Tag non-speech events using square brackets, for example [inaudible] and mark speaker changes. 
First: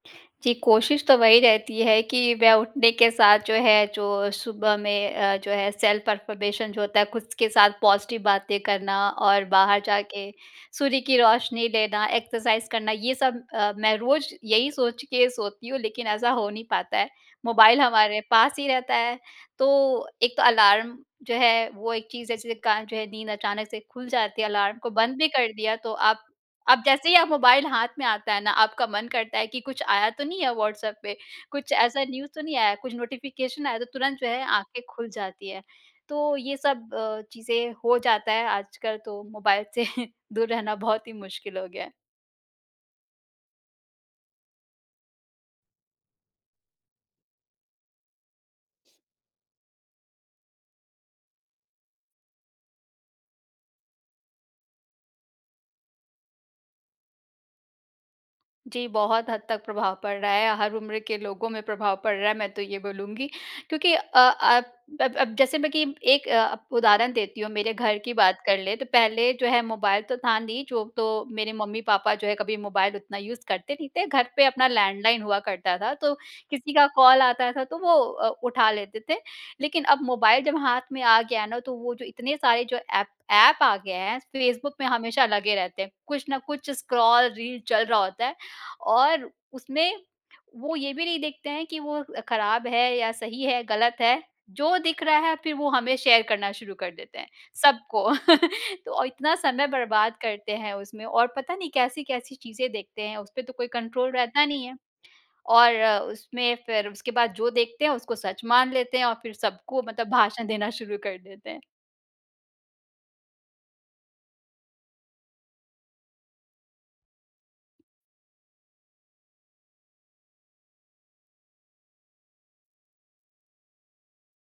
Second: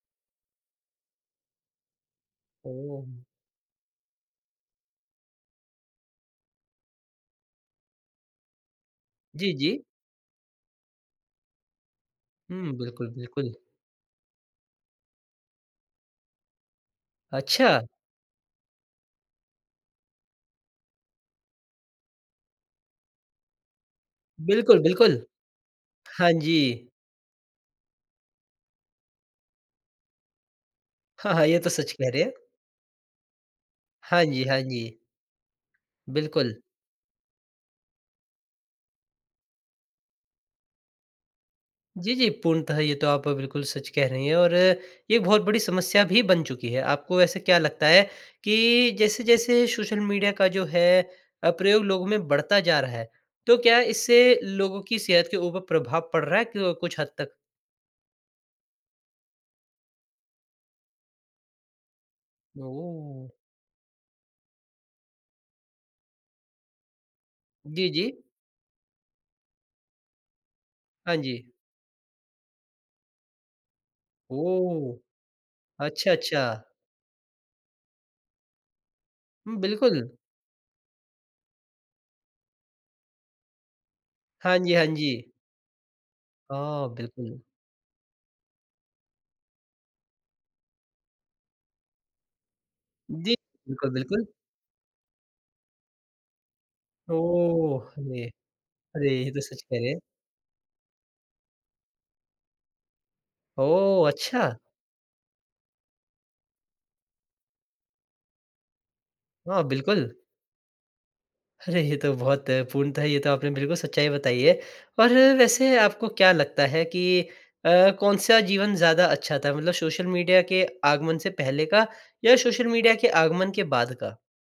Speaker 1: जी, कोशिश तो वही रहती है कि मैं उठने के
Speaker 2: ओह!
Speaker 1: साथ, जो है, जो सुबह में अ, जो है, सेल्फ़-अफ़र्मेशन जो होता है, खुद के साथ पॉज़िटिव बातें करना और
Speaker 2: जी,
Speaker 1: बाहर
Speaker 2: जी।
Speaker 1: जाके सूर्य की रोशनी लेना, एक्सरसाइज़
Speaker 2: हुँ,
Speaker 1: करना,
Speaker 2: बिल्कुल,
Speaker 1: ये सब
Speaker 2: बिल्कुल।
Speaker 1: अ, मैं रोज़ यही सोच के सोती हूँ, लेकिन ऐसा हो नहीं पाता है। मोबाइल
Speaker 2: अच्छा।
Speaker 1: हमारे पास ही रहता है, तो एक तो अलार्म जो है, वो एक चीज़, जिसके कारण, जो है, नींद अचानक से खुल जाती है। अलार्म
Speaker 2: बिल्कुल,
Speaker 1: को बंद
Speaker 2: बिल्कुल।
Speaker 1: भी कर दिया, तो आप
Speaker 2: हाँ
Speaker 1: आप
Speaker 2: जी।
Speaker 1: जैसे ही आप मोबाइल हाथ में आता है ना, आपका मन करता है कि, "कुछ आया तो नहीं है व्हाट्सऍप पे?
Speaker 2: हाँ, हाँ, ये तो
Speaker 1: कुछ
Speaker 2: सच
Speaker 1: ऐसा
Speaker 2: कह रहे
Speaker 1: न्यूज़
Speaker 2: हैं।
Speaker 1: तो नहीं आया?" कुछ नोटिफ़िकेशन आया, तो तुरंत,
Speaker 2: हाँ
Speaker 1: जो है,
Speaker 2: जी, हाँ
Speaker 1: आँखें
Speaker 2: जी।
Speaker 1: खुल जाती हैं। तो
Speaker 2: बिल्कुल।
Speaker 1: ये सब अ, चीज़ें हो जाता है आजकल। तो मोबाइल से दूर रहना बहुत ही मुश्किल हो गया है।
Speaker 2: जी, जी, पूर्णतः ये तो आप बिल्कुल सच कह रही हैं और ये बहुत बड़ी समस्या भी बन चुकी है। आपको वैसे क्या लगता है कि जैसे-जैसे सोशल मीडिया का, जो है अ, प्रयोग लोगों में बढ़ता जा रहा है, तो क्या इससे लोगों की सेहत के ऊपर प्रभाव पड़ रहा है क कुछ हद तक?
Speaker 1: जी, बहुत हद तक प्रभाव पड़ रहा है या हर उम्र के लोगों में प्रभाव पड़ रहा है, मैं तो ये बोलूँगी।
Speaker 2: ओह!
Speaker 1: क्योंकि अ अ, अब अब जैसे मैं कि एक अ, अब उदाहरण देती हूँ, मेरे
Speaker 2: जी,
Speaker 1: घर की
Speaker 2: जी।
Speaker 1: बात कर लें, तो पहले जो है, मोबाइल तो था नहीं, जो
Speaker 2: हाँ
Speaker 1: तो
Speaker 2: जी।
Speaker 1: मेरे मम्मी-पापा जो है, कभी मोबाइल उतना यूज़ करते नहीं थे, घर पे अपना
Speaker 2: ओह!
Speaker 1: लैंडलाइन हुआ करता था,
Speaker 2: अच्छा,
Speaker 1: तो
Speaker 2: अच्छा।
Speaker 1: किसी का कॉल आता था, तो वो अ, उठा लेते थे।
Speaker 2: हुँ,
Speaker 1: लेकिन अब
Speaker 2: बिल्कुल।
Speaker 1: मोबाइल जब हाथ में आ गया ना, तो वो जो इतने सारे जो एप एप आ गए हैं,
Speaker 2: हाँ
Speaker 1: फेसबुक
Speaker 2: जी, हाँ
Speaker 1: में हमेशा
Speaker 2: जी।
Speaker 1: लगे रहते हैं। कुछ ना कुछ
Speaker 2: हाँ,
Speaker 1: स्क्रॉल
Speaker 2: बिल्कुल।
Speaker 1: रील चल रहा होता है, और उसमें वो ये भी नहीं देखते हैं कि वो अ, खराब है या
Speaker 2: जी,
Speaker 1: सही है या
Speaker 2: बिल्कुल,
Speaker 1: गलत है।
Speaker 2: बिल्कुल।
Speaker 1: जो दिख रहा है, फिर वो हमें शेयर करना शुरू कर देते हैं,
Speaker 2: ओह!
Speaker 1: सबको।
Speaker 2: अरे!
Speaker 1: [laughs] तो
Speaker 2: अरे! ये
Speaker 1: इतना
Speaker 2: तो सच
Speaker 1: समय
Speaker 2: कह रहे हैं।
Speaker 1: बर्बाद करते हैं उसमें, और पता नहीं, कैसी-कैसी चीज़ें देखते हैं, उसपे तो कोई
Speaker 2: ओह!
Speaker 1: कंट्रोल रहता
Speaker 2: अच्छा!
Speaker 1: नहीं है। और उसमें फिर उसके बाद जो देखते हैं, उसको सच मान लेते हैं और फिर
Speaker 2: हाँ,
Speaker 1: सबको
Speaker 2: बिल्कुल।
Speaker 1: मतलब भाषण देना शुरू कर देते हैं।
Speaker 2: अरे! ये तो बहुत पूर्णतः ये तो आपने बिल्कुल सच्चाई बताई है। पर वैसे आपको क्या लगता है कि अ, कौन-सा जीवन ज़्यादा अच्छा था मतलब सोशल मीडिया के आगमन से पहले का, या सोशल मीडिया के आगमन के बाद का?